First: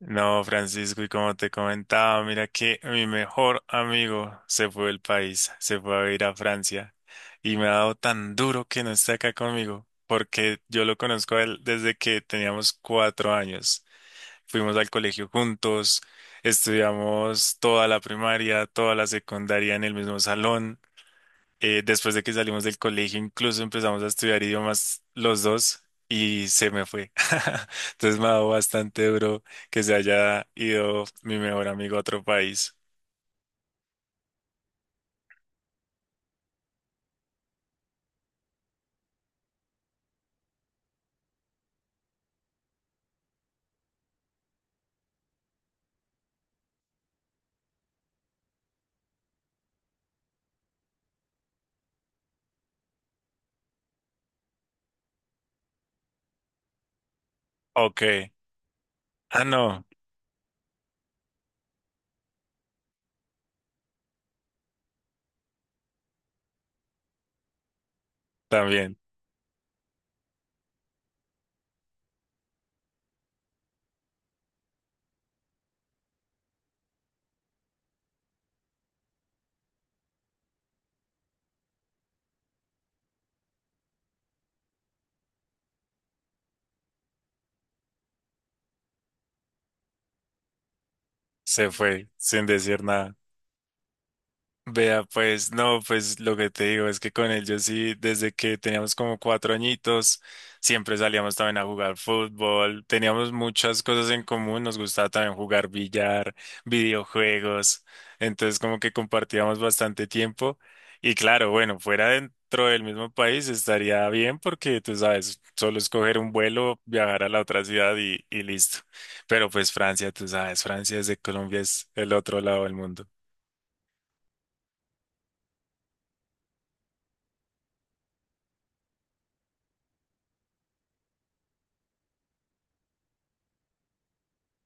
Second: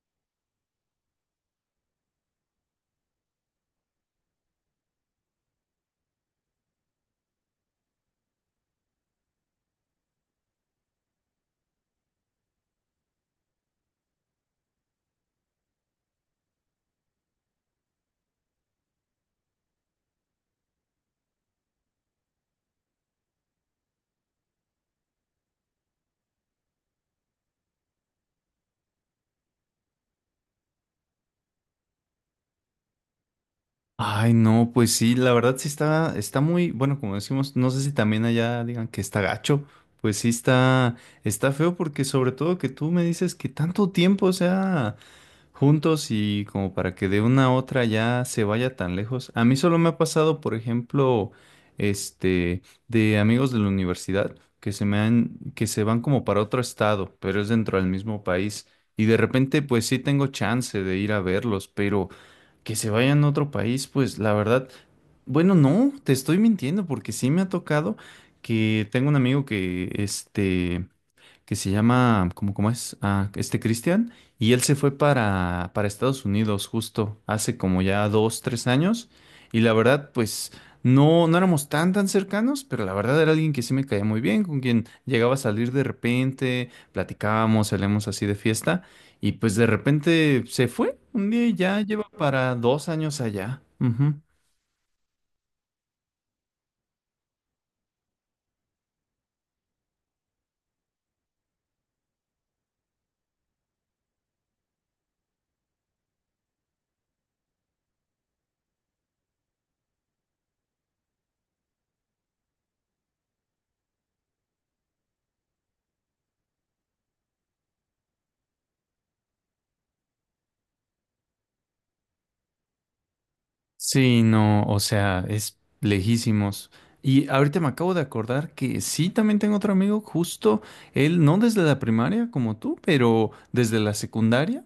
No, Francisco, y como te comentaba, mira que mi mejor amigo se fue del país, se fue a vivir a Francia y me ha dado tan duro que no esté acá conmigo, porque yo lo conozco a él desde que teníamos 4 años. Fuimos al colegio juntos, estudiamos toda la primaria, toda la secundaria en el mismo salón. Después de que salimos del colegio, incluso empezamos a estudiar idiomas los dos y se me fue. Entonces me ha dado bastante duro que se haya ido mi mejor amigo a otro país. Ay, no, pues sí, la verdad sí está muy, bueno, como decimos, no sé si también allá digan que está gacho, pues sí está feo porque sobre todo que tú me dices que tanto tiempo, o sea, juntos y como para que de una a otra ya se vaya tan lejos. A mí solo me ha pasado, por ejemplo, este, de amigos de la universidad que se van como para otro estado, pero es dentro del Ok. mismo país. Y de Ah, repente, no, pues sí tengo chance de ir a verlos, pero que se vayan a otro país, pues la verdad, bueno, no, te estoy mintiendo porque sí me ha tocado que también tengo un amigo que, que se llama, ¿cómo, cómo es? Ah, este Cristian, y él se fue para Estados Unidos justo hace como ya dos, tres años, y la verdad, pues no, no éramos tan cercanos, pero la verdad era alguien que sí me caía muy bien, con quien llegaba a salir de repente, platicábamos, salíamos así de fiesta, y pues de repente se fue un día y se ya lleva fue sin para decir dos nada. años allá. Ujú. Vea, pues no, pues lo que te digo es que con él yo sí, desde que teníamos como 4 añitos, siempre salíamos también a jugar fútbol, teníamos muchas cosas en común, nos gustaba también jugar billar, videojuegos, entonces como que compartíamos bastante tiempo y claro, bueno, fuera dentro del mismo país estaría bien porque tú sabes, solo escoger un vuelo, viajar a la otra ciudad y listo, pero pues Francia, tú sabes, Francia desde Colombia es el otro lado del mundo. Sí, no, o sea, es lejísimos. Y ahorita me acabo de acordar que sí, también tengo otro amigo, justo él, no desde la primaria como tú, pero desde la secundaria.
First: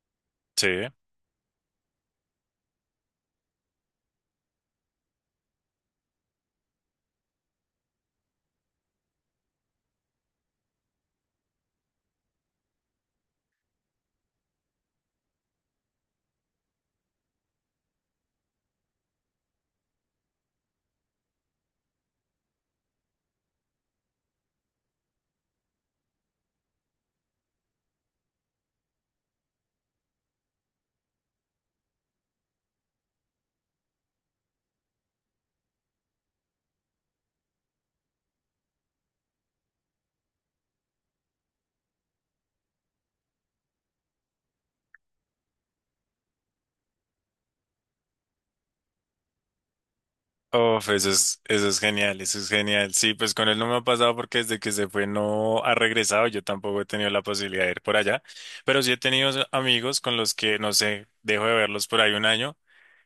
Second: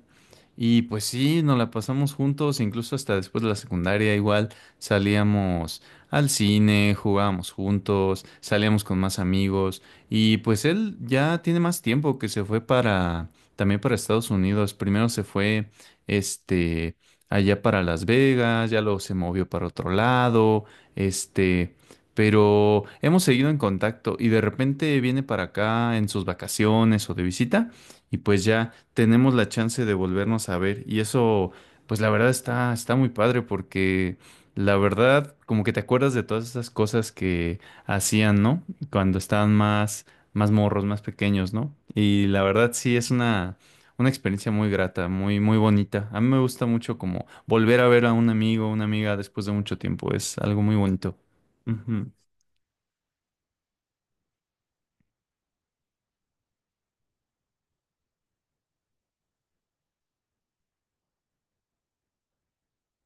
Sí. Y pues sí, nos la pasamos juntos, incluso hasta después de la secundaria igual salíamos al cine, jugábamos juntos, salíamos con más amigos y pues él ya tiene más tiempo que se fue para también para Estados Unidos. Primero se fue este allá para Las Vegas, ya luego se movió para otro lado, este, pero hemos seguido en contacto y de repente viene para acá en sus vacaciones o de visita y pues ya tenemos la chance de volvernos a ver. Y eso, pues la verdad está muy padre porque la verdad, como que te acuerdas de todas esas cosas que hacían, ¿no? Cuando estaban más morros, más pequeños, ¿no? Y la verdad sí es una experiencia muy grata, muy, muy bonita. A mí me gusta mucho como volver a ver a un amigo, una amiga después de mucho tiempo. Es algo muy Uf, bonito. Eso es Ujú. genial, eso es genial. Sí, pues con él no me ha pasado porque desde que se fue no ha regresado. Yo tampoco he tenido la posibilidad de ir por allá, pero sí he tenido amigos con los que, no sé, dejo de verlos por ahí un año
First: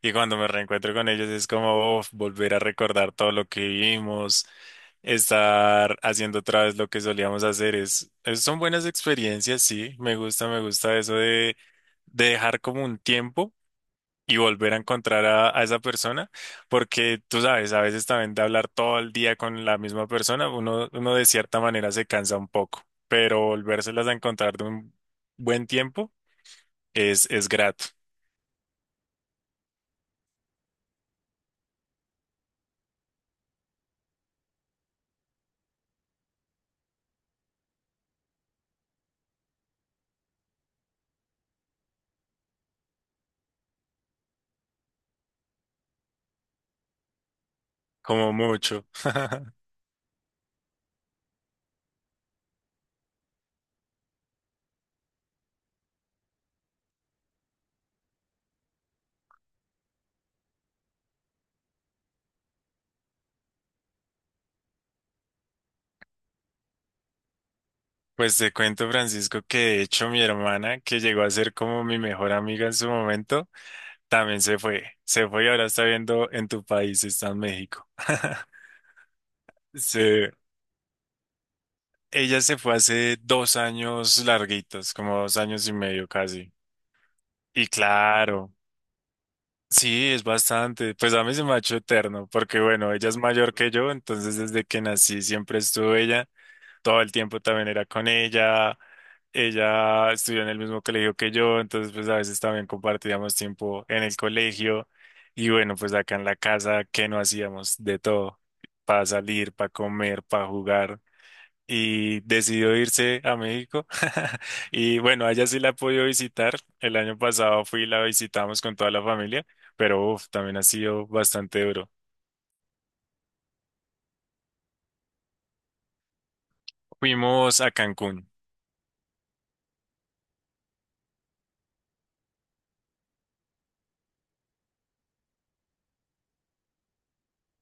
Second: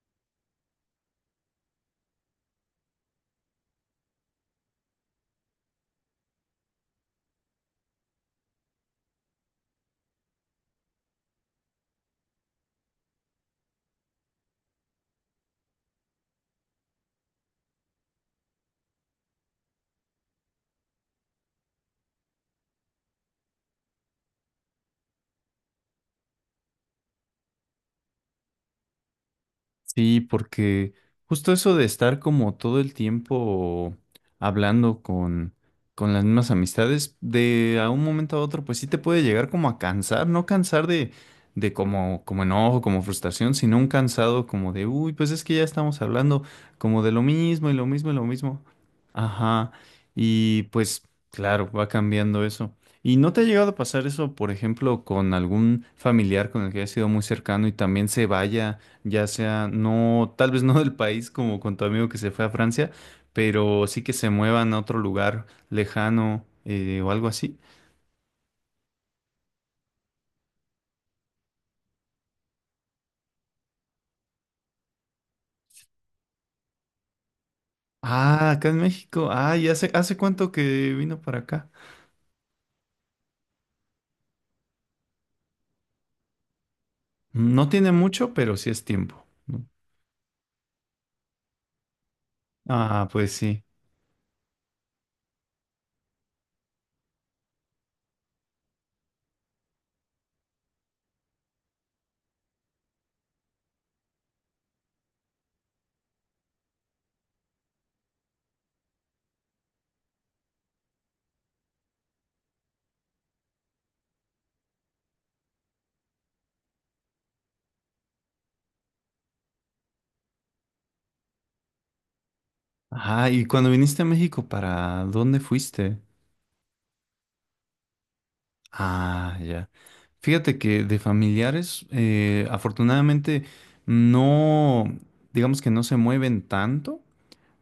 y cuando me reencuentro con ellos es como uf, volver a recordar todo lo que vivimos, estar haciendo otra vez lo que solíamos hacer. Son buenas experiencias, sí. Me gusta eso de dejar como un tiempo y volver a encontrar a esa persona, porque tú sabes, a veces también de hablar todo el día con la misma persona, uno de cierta manera se cansa un poco, pero volvérselas a encontrar de un buen tiempo es grato, Sí, porque justo eso de estar como todo el tiempo hablando con las mismas amistades, de a un momento a otro, pues sí te puede llegar como a cansar, no cansar de como enojo, como frustración, sino un cansado como de, uy, pues es que ya estamos hablando como de lo mismo y lo mismo y lo como mismo. mucho. Ajá, y pues claro, va cambiando eso. ¿Y no te ha llegado a pasar eso, por ejemplo, con algún familiar con el que hayas sido muy cercano y también se vaya? Ya sea no, tal vez no del país como con tu amigo que se fue a Francia, pero sí que se muevan a otro lugar lejano, o algo así. Pues te cuento, Francisco, que de hecho mi hermana, que llegó a ser como mi mejor amiga en su momento, también se fue y ahora está viendo en tu país, está en México. Ah, acá en México. Ah, ¿y hace, Sí. hace cuánto que vino para acá? Ella se fue hace 2 años larguitos, como 2 años y medio casi. Y No tiene mucho, claro, pero sí es tiempo, ¿no? sí, es bastante. Pues a mí se me ha hecho eterno, porque bueno, Ah, ella es pues mayor sí. que yo, entonces desde que nací siempre estuvo ella. Todo el tiempo también era con ella. Ella estudió en el mismo colegio que yo, entonces pues a veces también compartíamos tiempo en el colegio. Y bueno, pues acá en la casa, ¿qué no hacíamos? De todo. Para salir, para comer, para jugar y decidió irse a México. Y bueno, a ella sí la he podido visitar. El año pasado fui y la visitamos con toda la familia, pero uf, también ha sido bastante duro. Ah, y cuando viniste a México, ¿para dónde fuiste? Fuimos a Cancún. Ah, ya. Fíjate que de familiares, afortunadamente, no, digamos que no se mueven tanto.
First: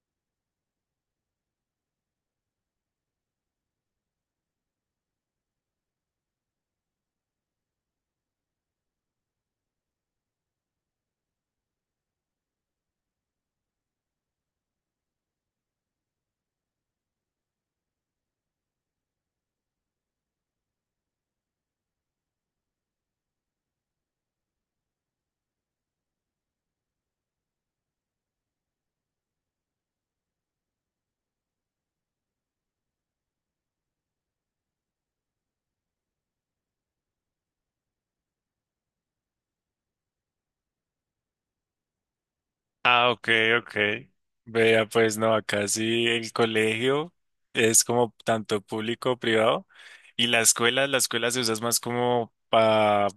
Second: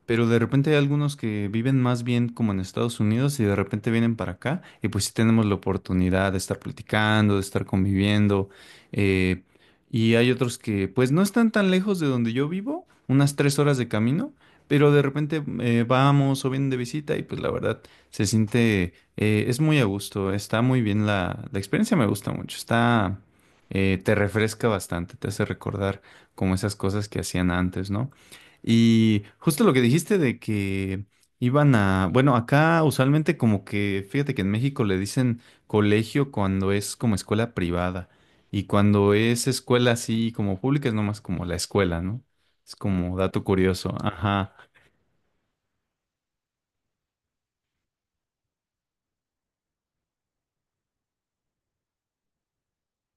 Pero de repente hay algunos que viven más bien como en Estados Unidos y de repente vienen para acá y pues sí tenemos la oportunidad de estar platicando, de estar conviviendo. eh, y hay otros que pues no están tan lejos de donde yo vivo, unas 3 horas de camino, pero de repente vamos o vienen de visita y pues la verdad se siente, es muy a gusto, está muy bien la experiencia, me gusta mucho, está, te refresca bastante, te hace recordar como esas cosas que hacían antes, ¿no? Y justo lo que dijiste de que iban a, bueno, acá usualmente como que, fíjate que en México le dicen colegio cuando es como escuela privada y cuando es escuela así como pública es nomás como la escuela, ¿no? Es Ah, como ok, dato ok. curioso. Ajá. Vea, pues no, acá sí el colegio es como tanto público, privado, y la escuela se usa es más como para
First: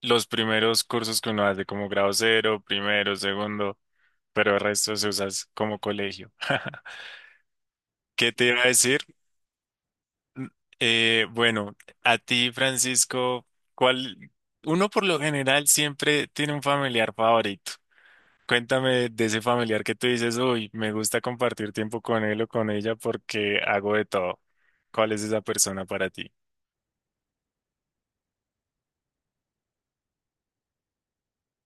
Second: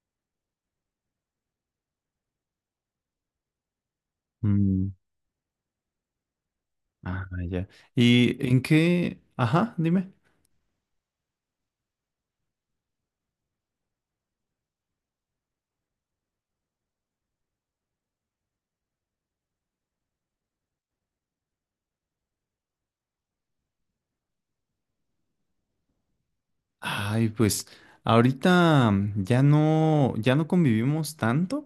los primeros cursos que uno hace, como grado cero, primero, segundo, pero el Mm, resto se usa es como colegio. ah, ya. ¿Qué ¿Y te en iba a decir? qué? Ajá, dime. Bueno, a ti, Francisco, ¿cuál? Uno por lo general siempre tiene un familiar favorito. Cuéntame de ese familiar que tú dices, uy, me gusta compartir tiempo con él o con ella porque hago de todo. ¿Cuál es esa persona para ti? Ay, pues ahorita ya no, ya no convivimos tanto.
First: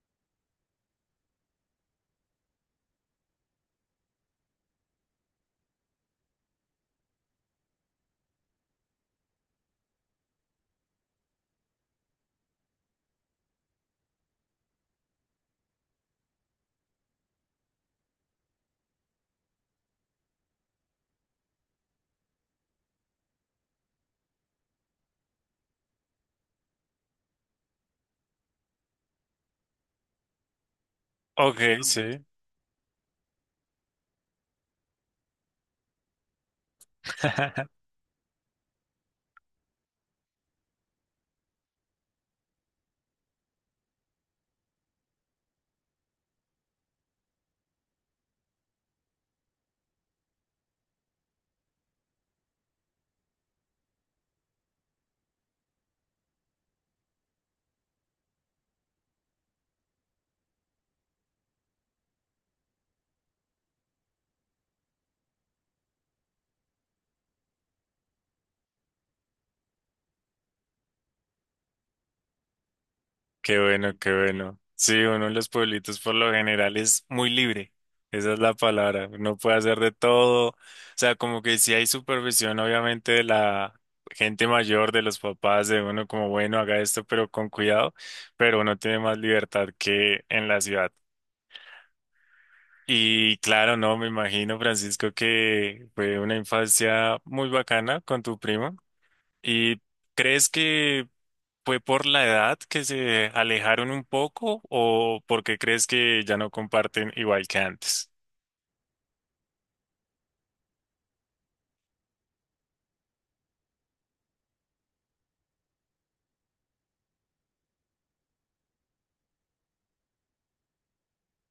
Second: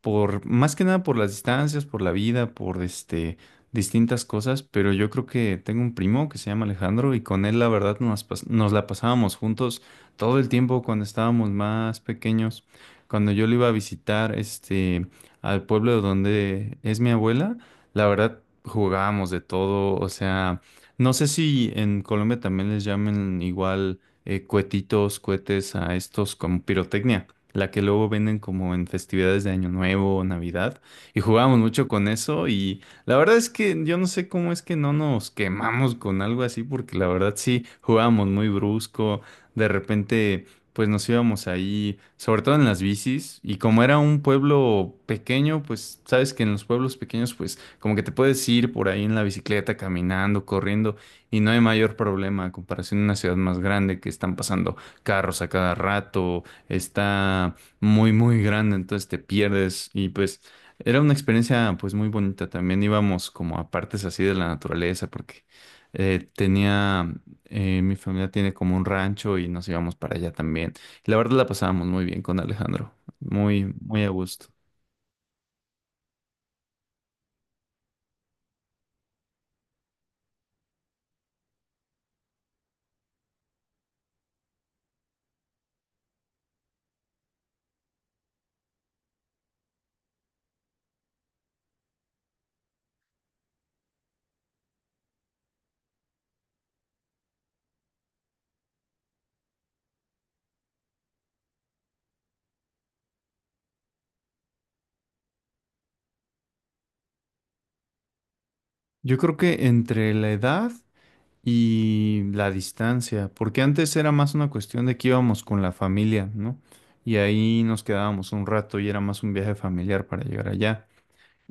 Por más que nada por las distancias, por la vida, por distintas cosas, pero yo creo que tengo un primo que se llama Alejandro y con él la verdad nos la pasábamos juntos todo el tiempo cuando estábamos más pequeños. Cuando yo lo iba a visitar al pueblo donde es mi abuela, la verdad jugábamos de todo, o sea, no sé si en Colombia también les llamen igual, cuetitos, cohetes a estos como pirotecnia la que luego venden como en festividades de Año Nuevo o Navidad, y jugábamos Ok, mucho con sí. eso y la verdad es que yo no sé cómo es que no nos quemamos con algo así, porque la verdad sí jugábamos muy brusco, de repente pues nos íbamos ahí, sobre todo en las bicis, y como era un pueblo pequeño, pues sabes que en los pueblos pequeños pues como que te puedes ir por ahí en la bicicleta, caminando, corriendo, y no hay mayor problema a comparación de una ciudad más grande que están pasando carros a cada rato, está muy, muy grande, entonces te pierdes y pues era una experiencia pues muy bonita. También íbamos como a partes así de la naturaleza porque tenía, mi familia tiene como un rancho y nos íbamos para allá también. Y la verdad la pasábamos muy bien con Alejandro, Qué muy, bueno, muy a qué gusto. bueno. Sí, uno en los pueblitos por lo general es muy libre. Esa es la palabra. Uno puede hacer de todo. O sea, como que sí hay supervisión, obviamente, de la gente mayor, de los papás, de uno como, bueno, haga esto, pero con cuidado. Pero uno tiene más libertad que en la ciudad. Y claro, no, me imagino, Francisco, que fue una infancia muy bacana con tu primo. ¿Y crees que ¿Fue por la edad que se alejaron un poco o porque crees que ya no comparten igual que antes? Yo creo que entre la edad y la distancia, porque antes era más una cuestión de que íbamos con la familia, ¿no? Y ahí nos quedábamos un rato y era más un viaje familiar para llegar allá.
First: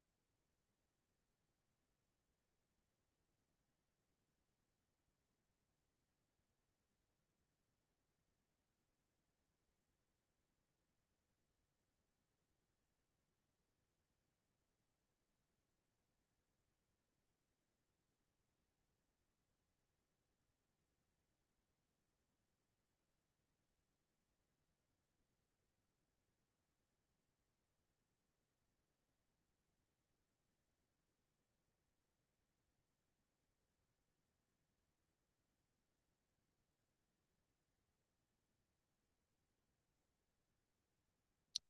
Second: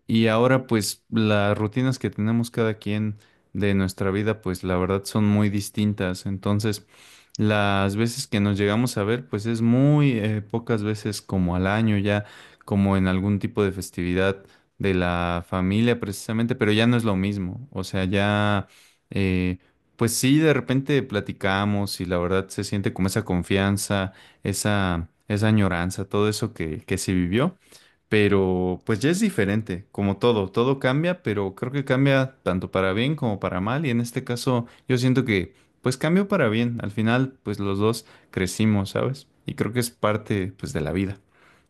Y ahora pues las rutinas que tenemos cada quien de nuestra vida pues la verdad son muy distintas. Entonces las veces que nos llegamos a ver pues es muy pocas veces como al año ya, como en algún tipo de festividad de la familia precisamente, pero ya no es lo mismo. O sea, ya, eh, pues sí, de repente platicamos y la verdad se siente como esa confianza, esa añoranza, todo eso que se vivió. Pero pues ya es diferente, como todo, todo cambia, pero creo que cambia tanto para bien como para mal y en este caso yo siento que pues cambió para bien, al final pues los dos crecimos, ¿sabes? Y creo que es parte pues de la vida.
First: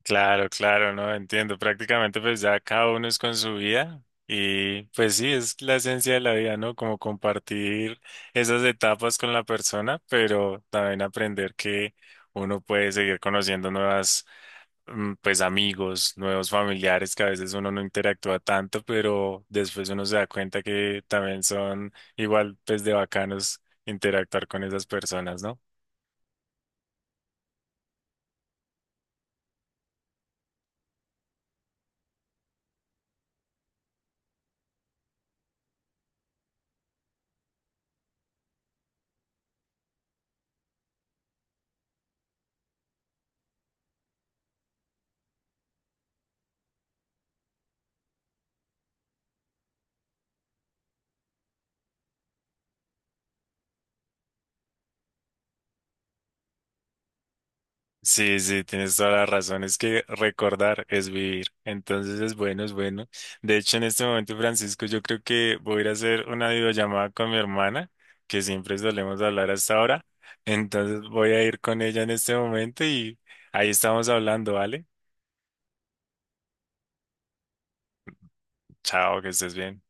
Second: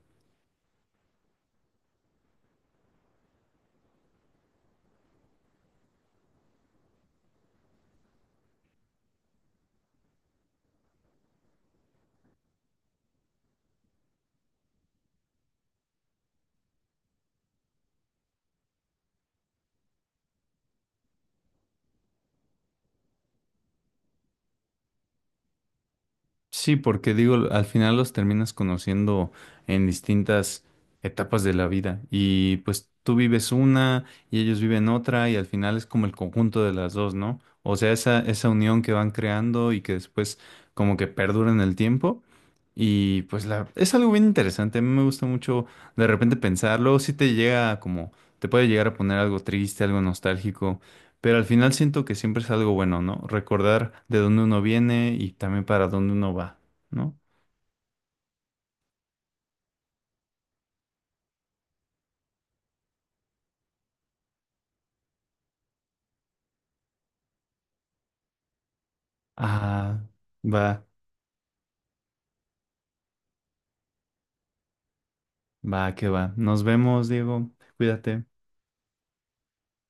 Claro, claro, no entiendo. Prácticamente pues ya cada uno es con su vida y pues sí, es la esencia de la vida, ¿no? Como compartir esas etapas con la persona, pero también aprender que uno puede seguir conociendo nuevas pues amigos, nuevos familiares que a veces uno no interactúa tanto, pero después uno se da cuenta que también son igual pues de bacanos interactuar con esas personas, ¿no? Sí, porque digo, al final los terminas conociendo en distintas etapas de la vida y pues tú vives una y ellos viven otra y al final es como el conjunto de las dos, ¿no? O sea, esa unión que van creando y que después como que perdura en el tiempo. Y pues es algo bien interesante, a mí me gusta mucho de repente pensarlo, si te llega como, te puede llegar a poner algo triste, algo nostálgico, pero al final siento que siempre es algo bueno, ¿no? Recordar de dónde uno viene y también para dónde uno va, ¿no? Sí, sí, tienes toda la razón. Es que recordar es vivir. Entonces es bueno, es bueno. De hecho, en este momento, Francisco, yo creo que voy a ir a hacer una videollamada con mi hermana, que siempre solemos hablar hasta Ah, ahora. va, Entonces voy a ir con ella en este momento y ahí estamos hablando, ¿vale? va, que va. Nos vemos, Diego, cuídate. Chao, que estés bien.